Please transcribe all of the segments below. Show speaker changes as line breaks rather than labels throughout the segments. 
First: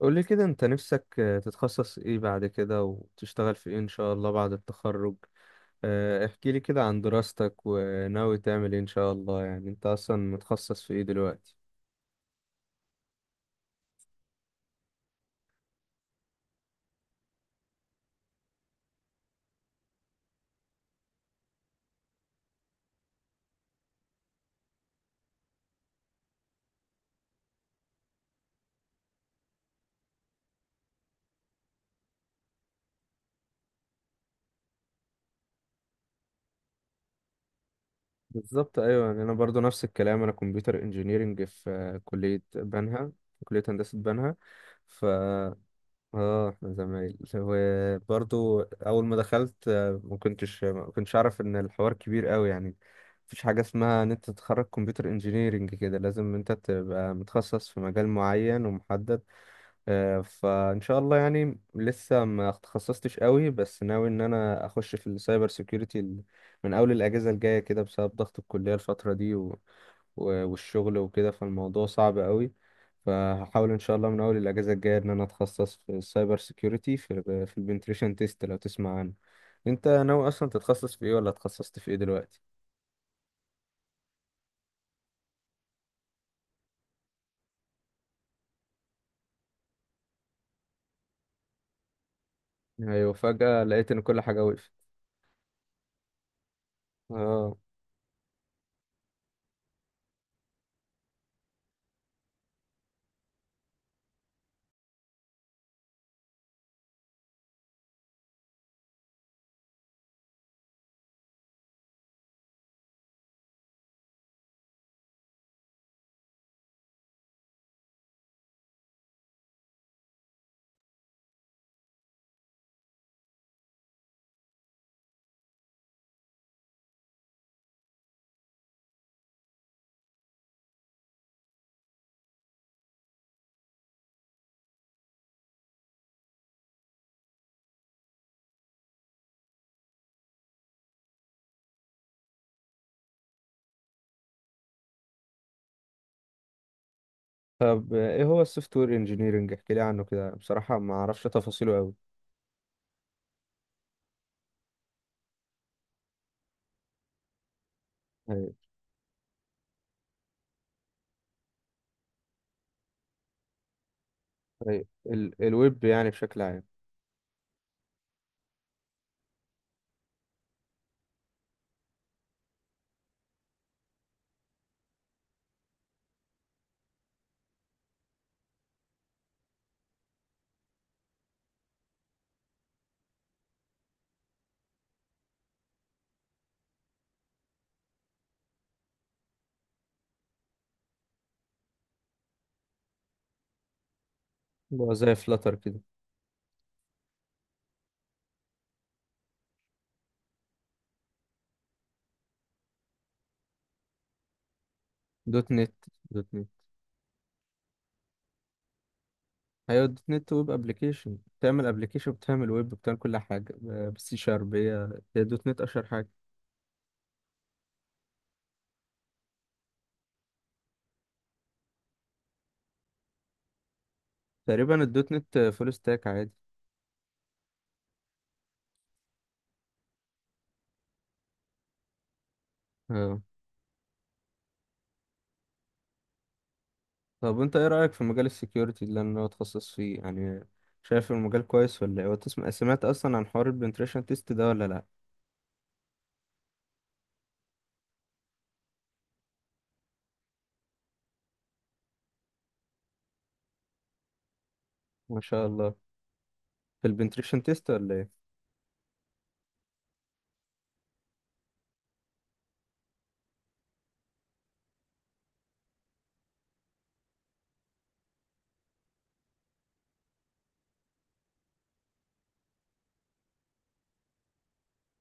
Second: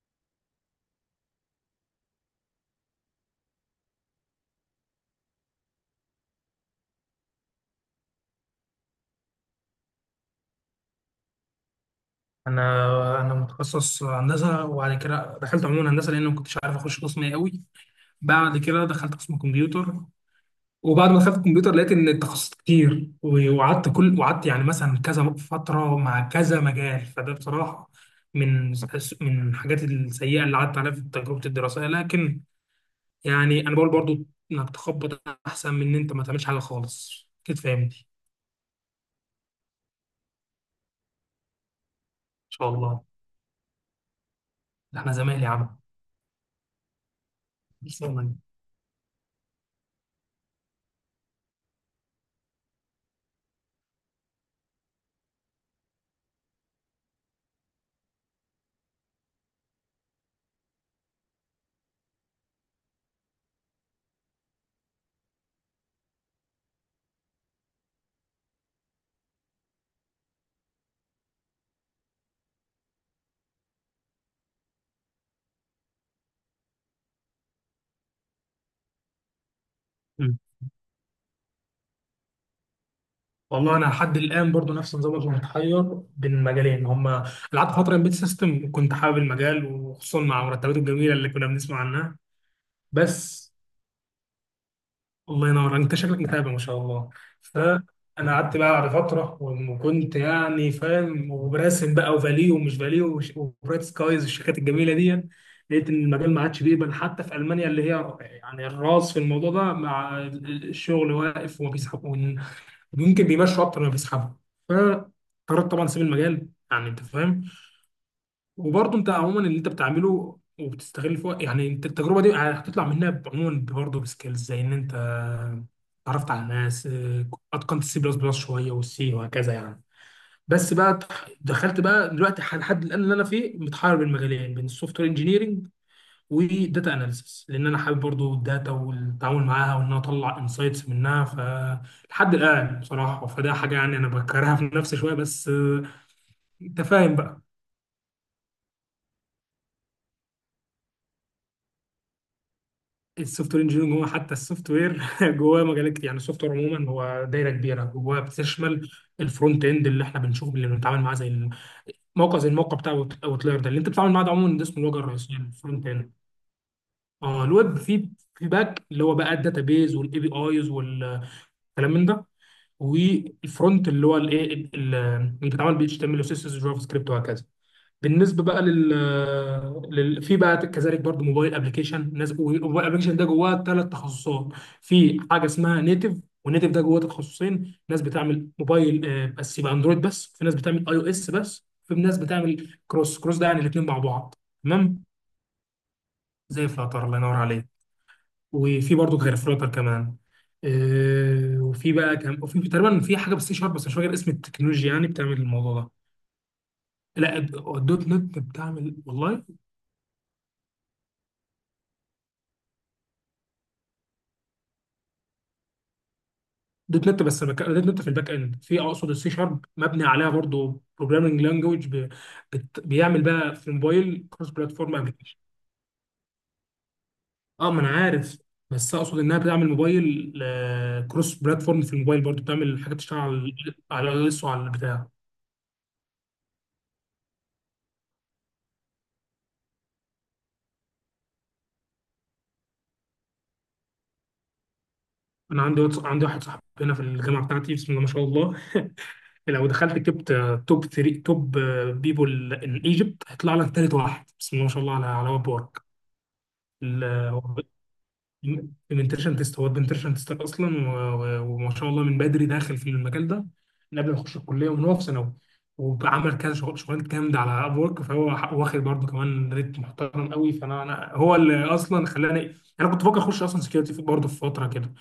قول لي كده انت نفسك تتخصص ايه بعد كده وتشتغل في ايه ان شاء الله بعد التخرج. احكي لي كده عن دراستك وناوي تعمل ايه ان شاء الله، يعني انت اصلا متخصص في ايه دلوقتي؟
انا متخصص هندسه، وبعد كده دخلت عموما هندسه لان ما كنتش عارف اخش قسم ايه قوي. بعد كده دخلت قسم كمبيوتر. وبعد ما دخلت الكمبيوتر لقيت ان التخصصات كتير، و- وقعدت كل وقعدت يعني مثلا كذا فتره مع كذا مجال. فده بصراحه من من الحاجات السيئه اللي قعدت عليها في تجربه الدراسيه. لكن يعني انا بقول برضو انك تخبط احسن من ان انت ما تعملش حاجه خالص كده، فاهمني. ان
بالظبط، ايوه، يعني انا برضو نفس الكلام، انا كمبيوتر انجينيرنج في كلية
شاء الله.
بنها، في كلية هندسة بنها.
ده
ف
احنا زمايل يا عم.
اه احنا زمايل
ان شاء الله.
وبرضو اول ما دخلت ما كنتش اعرف ان الحوار كبير قوي يعني. مفيش حاجه اسمها ان انت تتخرج كمبيوتر انجينيرينج كده لازم انت تبقى متخصص في مجال معين ومحدد. فان شاء الله يعني لسه ما تخصصتش قوي، بس ناوي ان انا اخش في السايبر سيكيورتي من اول الاجازه الجايه كده بسبب ضغط الكليه الفتره دي والشغل وكده، فالموضوع صعب قوي. فهحاول ان شاء الله من اول الاجازه الجايه ان انا اتخصص في السايبر سيكيورتي في في البنتريشن تيست، لو تسمع عنه. انت ناوي اصلا تتخصص في ايه ولا اتخصصت في ايه دلوقتي؟
والله انا لحد الان برضو نفس نظامك، انا متحير بين المجالين. هما قعدت فتره امبيد سيستم، كنت حابب المجال وخصوصا مع مرتباته الجميله اللي كنا بنسمع عنها.
ايوه،
بس
فجاه لقيت ان كل حاجه وقفت.
الله ينور، انت شكلك متابع ما شاء الله.
اه.
فانا قعدت بقى بعد فتره وكنت يعني فاهم وبراسم بقى، وفاليو ومش فاليو، وبرايت سكايز، والشركات الجميله دي. لقيت ان المجال ما عادش بيقبل، حتى في المانيا اللي هي يعني الراس في الموضوع ده، مع الشغل واقف وما بيسحبوا، ممكن بيمشوا اكتر ما بيسحبوا. فقررت طبعا اسيب المجال، يعني انت فاهم. وبرضه انت عموما اللي انت بتعمله وبتستغل فيه، يعني انت التجربه دي هتطلع منها عموما برضه بسكيلز، زي ان انت اتعرفت على ناس، اتقنت السي بلس بلس شويه والسي وهكذا يعني. بس بقى دخلت بقى دلوقتي لحد الان اللي انا فيه متحير بين مجالين، بين السوفت وير انجينيرنج وداتا اناليسيس، لان انا حابب برضو الداتا والتعامل معاها وان انا اطلع انسايتس منها. فلحد الان بصراحه فده حاجه يعني انا بكرهها في نفسي شويه، بس انت فاهم بقى.
طب ايه هو السوفت وير انجينيرنج؟ احكي لي عنه كده، بصراحه ما اعرفش تفاصيله قوي.
السوفت وير انجينيرنج هو حتى السوفت وير جواه مجالات كتير. يعني السوفت وير عموما هو دايره كبيره جواه
ايوه.
بتشمل الفرونت اند اللي احنا بنشوفه، اللي بنتعامل معاه، زي الموقع بتاع اوتلاير ده اللي انت بتتعامل معاه. ده عموما ده اسمه
ايوه،
الواجهه الرئيسيه،
ال الويب
الفرونت
يعني
اند.
بشكل عام.
اه، الويب، في باك اللي هو بقى الداتا بيز والاي بي ايز والكلام من ده. والفرونت اللي هو اللي بيتعمل بي اتش تي ام ال وسي اس جافا سكريبت وهكذا. بالنسبه بقى لل, لل... في بقى كذلك برضو موبايل ابلكيشن ناس، والموبايل ابلكيشن ده جواه ثلاث تخصصات. في حاجه اسمها نيتف، والنيتف ده جواه تخصصين، ناس بتعمل موبايل بس يبقى اندرويد بس، في ناس بتعمل اي او اس بس، في ناس بتعمل كروس ده يعني الاثنين مع بعض،
اللي هو
تمام.
زي فلاتر كده.
زي الفلاتر، الله ينور عليك. وفي برضه غير فلوتر كمان. وفي بقى كم وفي تقريبا في حاجه بالسي شارب، بس مش فاكر اسم التكنولوجيا يعني بتعمل
دوت
الموضوع
نت،
ده.
دوت نت.
لا، الدوت نت بتعمل والله.
ايوه، دوت نت ويب ابلكيشن، بتعمل ابلكيشن، بتعمل ويب، بتعمل كل حاجه بالسي شارب، هي هي دوت نت اشهر حاجه.
دوت نت، دوت نت في الباك اند، اقصد السي شارب مبني عليها برضه بروجرامنج لانجوج. بيعمل بقى في موبايل كروس
تقريبا
بلاتفورم
الدوت نت
ابلكيشن.
فول ستاك عادي.
اه، ما انا عارف، بس اقصد انها بتعمل موبايل كروس بلاتفورم. في الموبايل برضه بتعمل حاجات تشتغل
اه.
على الاس وعلى البتاع.
طب انت ايه رايك في مجال السكيورتي اللي انا اتخصص فيه يعني؟ شايف المجال كويس ولا ايه؟ سمعت اصلا عن حوار البنتريشن تيست ده ولا لا؟
انا عندي واحد صاحبي هنا في الجامعه بتاعتي، بسم الله ما شاء الله. لو دخلت كتبت توب 3 توب بيبول ان ايجيبت هيطلع لك ثالث واحد، بسم الله ما شاء الله، على
ما
على
شاء
واب
الله. في البنتريشن
وورك.
تيست ولا ايه؟
بنتريشن تيست، هو بنتريشن تيست اصلا، و- و- وما شاء الله من بدري داخل في المجال ده، من قبل ما يخش الكليه ومن هو في ثانوي. وعمل كذا شغلانات جامده على اب ورك. فهو واخد برضه كمان ريت محترم قوي. فانا هو اللي اصلا خلاني، انا كنت بفكر اخش اصلا سكيورتي برضه في فتره كده.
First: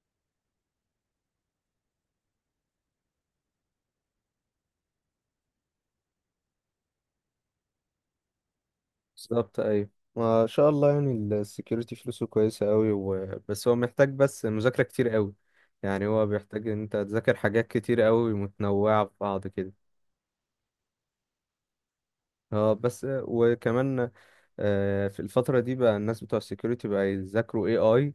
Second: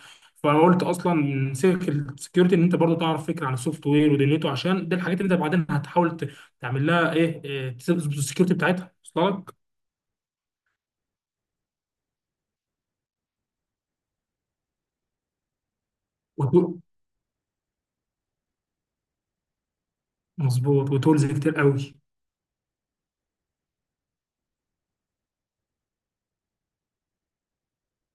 فقلت اصلا من سكه السكيورتي ان انت برضه تعرف فكره عن السوفت وير ودنيته، عشان دي الحاجات اللي انت بعدين هتحاول تعمل لها ايه، تظبط السكيورتي بتاعتها. وصلت لك.
بالظبط، ايوه. ما شاء الله يعني. السكيورتي فلوسه كويسه قوي، بس هو محتاج بس مذاكره كتير قوي، يعني هو بيحتاج
وتو-
ان انت تذاكر حاجات كتير قوي متنوعه في بعض كده.
مظبوط، وتولز كتير قوي.
اه، بس وكمان في الفترة دي بقى الناس بتوع السكيورتي بقى يذاكروا اي اي،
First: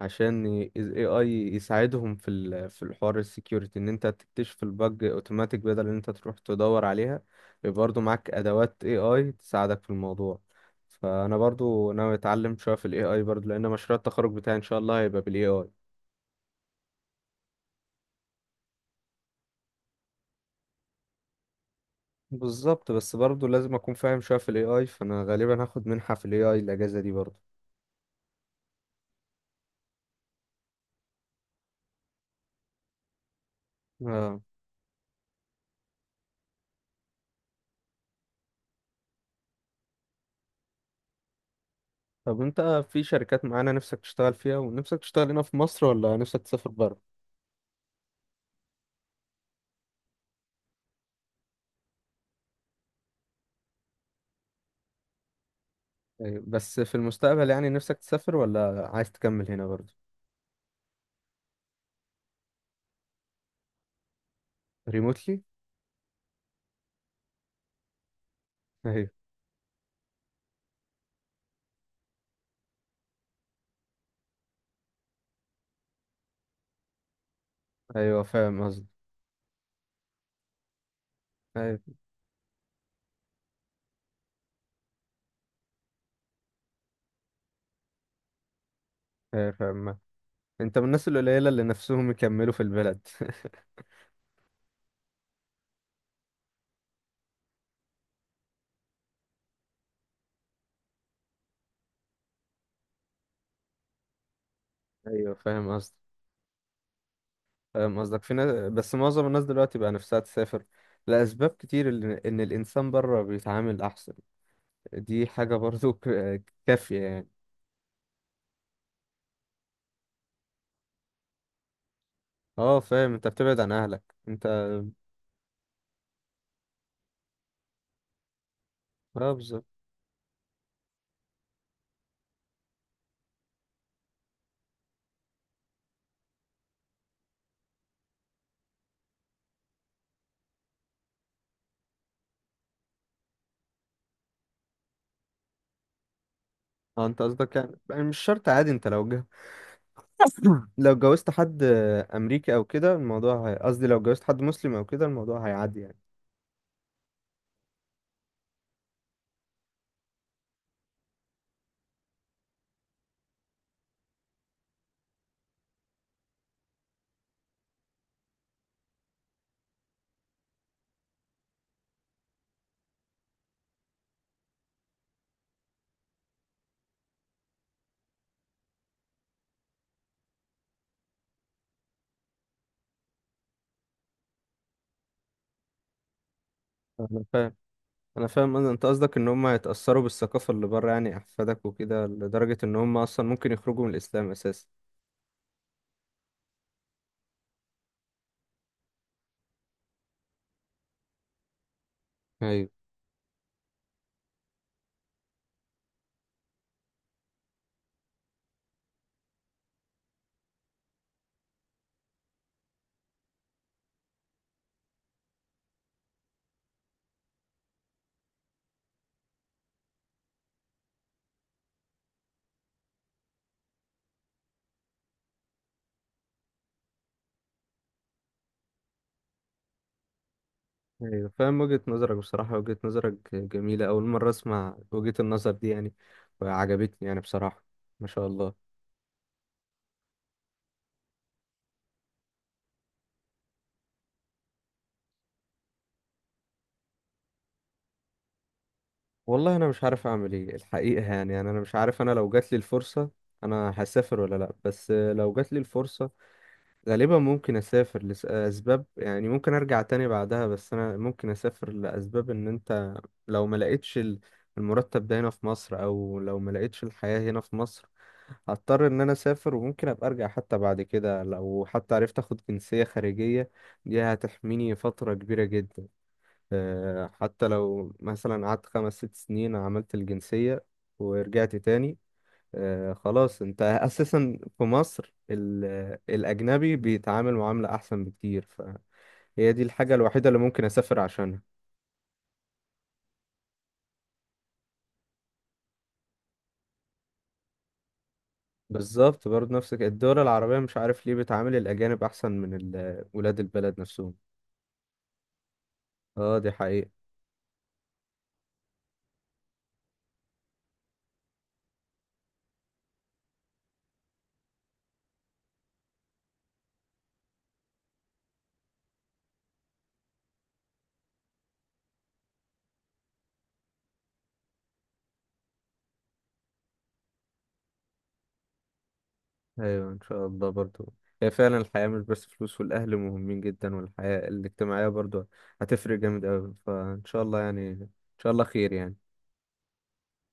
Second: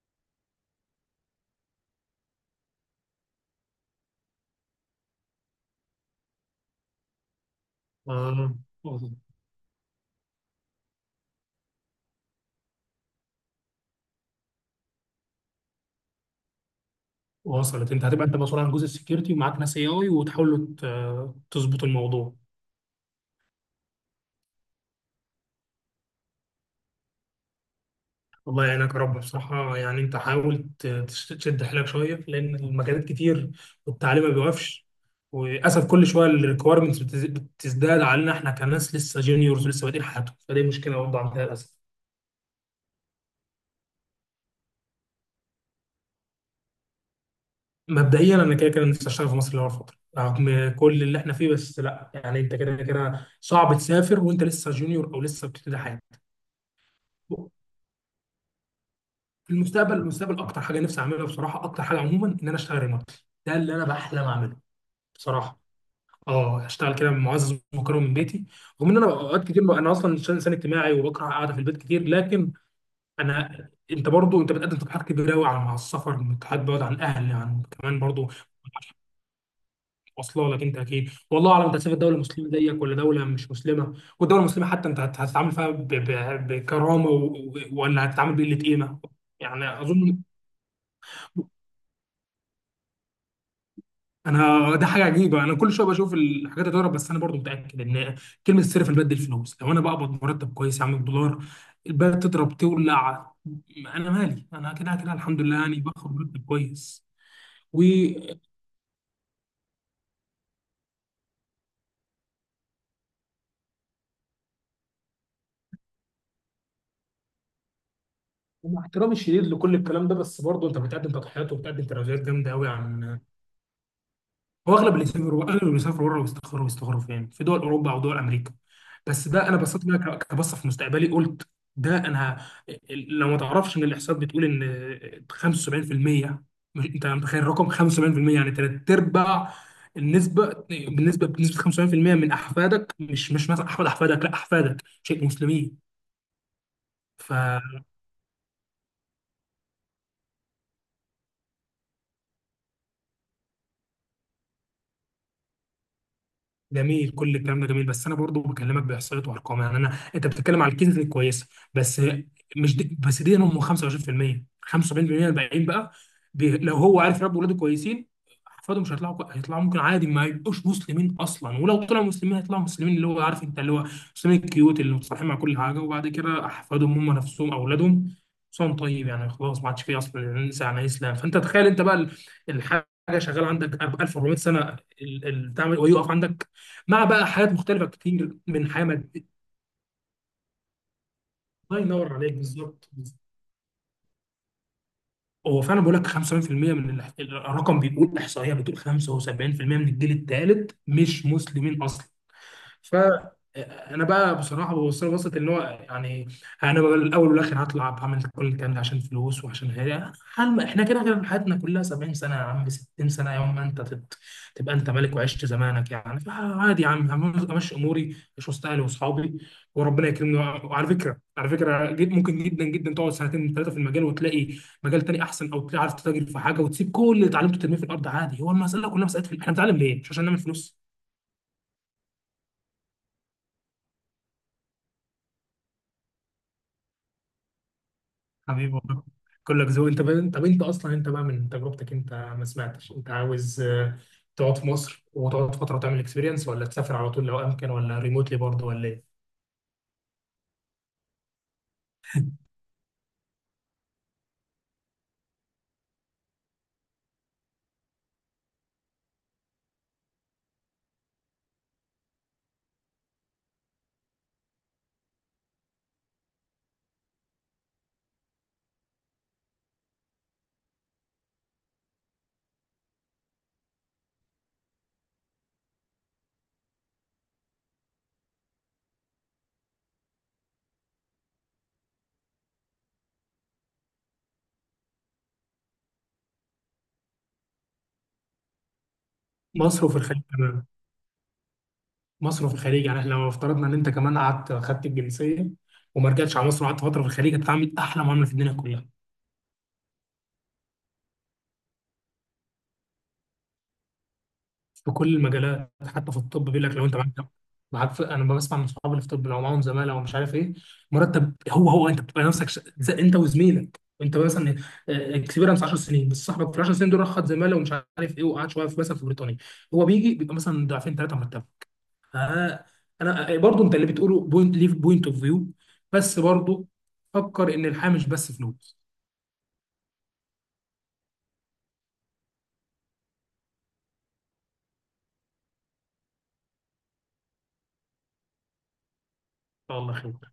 عشان ال AI يساعدهم في في الحوار السكيورتي، ان انت تكتشف البج اوتوماتيك بدل ان انت تروح تدور عليها، يبقى برضو معاك
آه
ادوات AI تساعدك في الموضوع. فانا برضو ناوي اتعلم شوية في الاي اي برضو، لان مشروع التخرج بتاعي ان شاء الله هيبقى بالاي اي.
وصلت، انت هتبقى انت مسؤول عن جزء السكيورتي ومعاك ناس اي اي وتحاولوا تظبطوا الموضوع.
بالظبط، بس برضو لازم اكون فاهم شوية في الاي اي، فانا غالبا هاخد منحة في الاي اي الاجازة دي برضو.
الله يعينك يا رب. بصراحة يعني انت حاول تشد حيلك شوية، لأن المجالات كتير والتعليم ما
اه.
بيوقفش. وللأسف كل شوية الريكويرمنتس بتزداد علينا، احنا كناس لسه جونيورز ولسه بادئين حياتهم، فدي مشكلة برضه عندنا للأسف.
طب انت في شركات معانا نفسك تشتغل فيها؟ ونفسك تشتغل هنا في مصر ولا نفسك تسافر بره؟
مبدئيا أنا كده كده نفسي أشتغل في مصر لأول فترة، رغم كل اللي احنا فيه، بس لا يعني انت كده كده صعب تسافر وانت لسه جونيور أو لسه بتبتدي حياتك.
ايوه، بس في المستقبل يعني نفسك تسافر ولا عايز تكمل
في
هنا
المستقبل
برضه؟
المستقبل اكتر حاجه نفسي اعملها بصراحه، اكتر حاجه عموما، ان انا اشتغل ريموتلي. ده اللي انا بحلم اعمله
ريموتلي؟
بصراحه. اه، اشتغل كده معزز ومكرم من بيتي، رغم ان انا
ايوه.
اوقات كتير انا اصلا إنسان اجتماعي وبكره قاعده في البيت كتير. لكن انت برضو انت بتقدم تقترحات كبيره قوي مع السفر، تقترحات بعد عن الاهل، عن كمان
ايوه
برضو.
فاهم قصدي.
واصله لك انت اكيد. والله اعلم انت
ايوه.
هتسافر دوله مسلمه زيك ولا دوله مش مسلمه، والدوله المسلمه حتى انت هتتعامل فيها بكرامه، ولا هتتعامل بقله قيمه،
ايوه
يعني
فاهم.
اظن.
انت من الناس القليله اللي نفسهم يكملوا في البلد.
انا ده حاجه عجيبه، انا كل شويه بشوف الحاجات تضرب، بس انا برضو متاكد ان كلمه السر في الباد دي الفلوس. لو انا بقبض مرتب كويس يا عم بدولار، الباد تضرب تولع، انا مالي، انا كده كده
ايوه
الحمد لله
فاهم
يعني
قصدك.
باخد مرتب كويس. و-
فاهم قصدك، في ناس، بس معظم الناس دلوقتي بقى نفسها تسافر لاسباب كتير، ان الانسان بره بيتعامل احسن، دي حاجه برضه كافيه يعني.
ومع احترامي الشديد لكل الكلام ده، بس برضه انت بتقدم تضحيات وبتقدم تراجعات جامده قوي
اه فاهم،
عن...
انت بتبعد عن اهلك. انت
هو
اه.
اغلب اللي بيسافروا بره بيستقروا فين؟ في دول اوروبا او دول امريكا. بس ده انا
بالظبط.
بصيت بقى كبصه في مستقبلي، قلت ده انا. لو ما تعرفش، ان الاحصاءات بتقول ان 75%، انت متخيل الرقم 75% يعني ثلاث ارباع النسبه بالنسبه بنسبه 75% من احفادك مش مثلا احفاد احفادك، لا احفادك، شيء مسلمين.
اه انت
ف
قصدك يعني، يعني مش شرط عادي، انت لو جه لو جوزت حد امريكي او كده الموضوع قصدي لو جوزت حد مسلم او كده الموضوع هيعدي يعني.
جميل، كل الكلام ده جميل، بس انا برضو بكلمك باحصائيات وارقام. يعني انت بتتكلم على الكنز الكويسه، بس مش دي بس. دي هم 25%، 75% الباقيين بقى، لو هو عارف يربي ولاده كويسين احفاده مش هيطلعوا، ممكن عادي ما يبقوش مسلمين اصلا، ولو طلعوا مسلمين هيطلعوا مسلمين اللي هو عارف انت اللي هو مسلمين الكيوت اللي متصالحين مع كل حاجه، وبعد كده احفادهم هم نفسهم اولادهم صوم طيب يعني خلاص ما عادش فيه اصلا، ننسى عن الاسلام. فانت تخيل انت بقى الحاجه شغاله عندك 1400 سنه، بتاع ويقف عندك، مع
انا
بقى حاجات
فاهم،
مختلفه
انا
كتير
فاهم،
من حياه
انت قصدك ان
ماديه.
هم يتأثروا بالثقافة اللي بره، يعني احفادك
الله
وكده،
ينور عليك،
لدرجة ان
بالظبط
هم
بالظبط.
اصلا ممكن يخرجوا من الاسلام اساسا.
هو فعلا بقول لك 75% من الرقم بيقول، احصائيه بتقول 75% من الجيل الثالث مش مسلمين اصلا.
ايوه.
فانا بقى بصراحه ببص له، بصت ان هو يعني انا بقى الاول والاخر هطلع بعمل كل الكلام ده عشان فلوس، وعشان غيري حلم. احنا كده كده حياتنا كلها 70 سنه يا عم، 60 سنه، يوم ما انت تبقى انت ملك وعشت زمانك يعني. فعادي يا عم، امشي اموري، اشوف اهلي واصحابي، وربنا يكرمني. وعلى فكره جد، ممكن جدا جدا تقعد سنتين ثلاثه في المجال وتلاقي مجال تاني احسن، او تلاقي عارف تتاجر في حاجه وتسيب كل اللي اتعلمته ترميه في الارض عادي. هو المساله كلها مساله احنا بنتعلم ليه؟ مش عشان نعمل فلوس.
ايوه فاهم وجهة نظرك، بصراحة وجهة نظرك جميلة، اول مرة اسمع وجهة النظر دي يعني، وعجبتني يعني بصراحة. ما شاء الله.
حبيبي والله، كلك ذوق. انت بقى، طب انت اصلا انت بقى من تجربتك انت، ما سمعتش انت عاوز تقعد في مصر وتقعد فتره وتعمل اكسبيرينس، ولا تسافر على طول لو امكن، ولا ريموتلي برضه، ولا ايه؟
والله انا مش عارف اعمل ايه الحقيقه يعني، يعني انا مش عارف انا لو جات لي الفرصه انا هسافر ولا لا، بس لو جات لي الفرصه غالبا ممكن اسافر لاسباب، يعني ممكن ارجع تاني بعدها، بس انا ممكن اسافر لاسباب ان انت لو ما لقيتش المرتب ده هنا في مصر، او لو ما لقيتش الحياه هنا في مصر هضطر ان انا اسافر، وممكن ابقى ارجع حتى بعد كده لو حتى عرفت اخد جنسيه خارجيه، دي هتحميني فتره كبيره جدا. حتى لو مثلا قعدت 5 أو 6 سنين عملت الجنسية ورجعت تاني، خلاص انت اساسا في مصر الاجنبي بيتعامل معاملة احسن بكتير، فهي دي
مصر
الحاجة
وفي الخليج
الوحيدة اللي
كمان
ممكن اسافر عشانها.
مصر وفي الخليج يعني احنا لو افترضنا ان انت كمان قعدت خدت الجنسيه وما رجعتش على مصر وقعدت فتره في الخليج، هتتعامل احلى معامله في الدنيا كلها.
بالظبط، برضه نفسك الدول العربية مش عارف ليه بتعامل الاجانب احسن من ولاد البلد نفسهم.
في كل المجالات حتى في
اه
الطب،
دي
بيقول لك لو
حقيقة.
انت معاك انا بسمع من صحابي اللي في الطب، لو معاهم زماله ومش عارف ايه مرتب، هو انت بتبقى نفسك زي انت وزميلك، انت مثلا اكسبيرنس 10 سنين، بس صاحبك في 10 سنين دول راح خد زماله ومش عارف ايه، وقعد شويه في مثلا في بريطانيا، هو بيجي بيبقى مثلا ضعفين ثلاثه مرتبه. آه، انا برضو، انت اللي بتقوله بوينت، ليه بوينت اوف فيو؟ بس برضو فكر ان الحياه مش بس فلوس.
ايوه ان شاء الله برضو، هي فعلا الحياة مش بس فلوس، والاهل مهمين جدا والحياة الاجتماعية برضو هتفرق جامد اوي، فان شاء الله يعني، ان شاء الله خير يعني.
الله خير.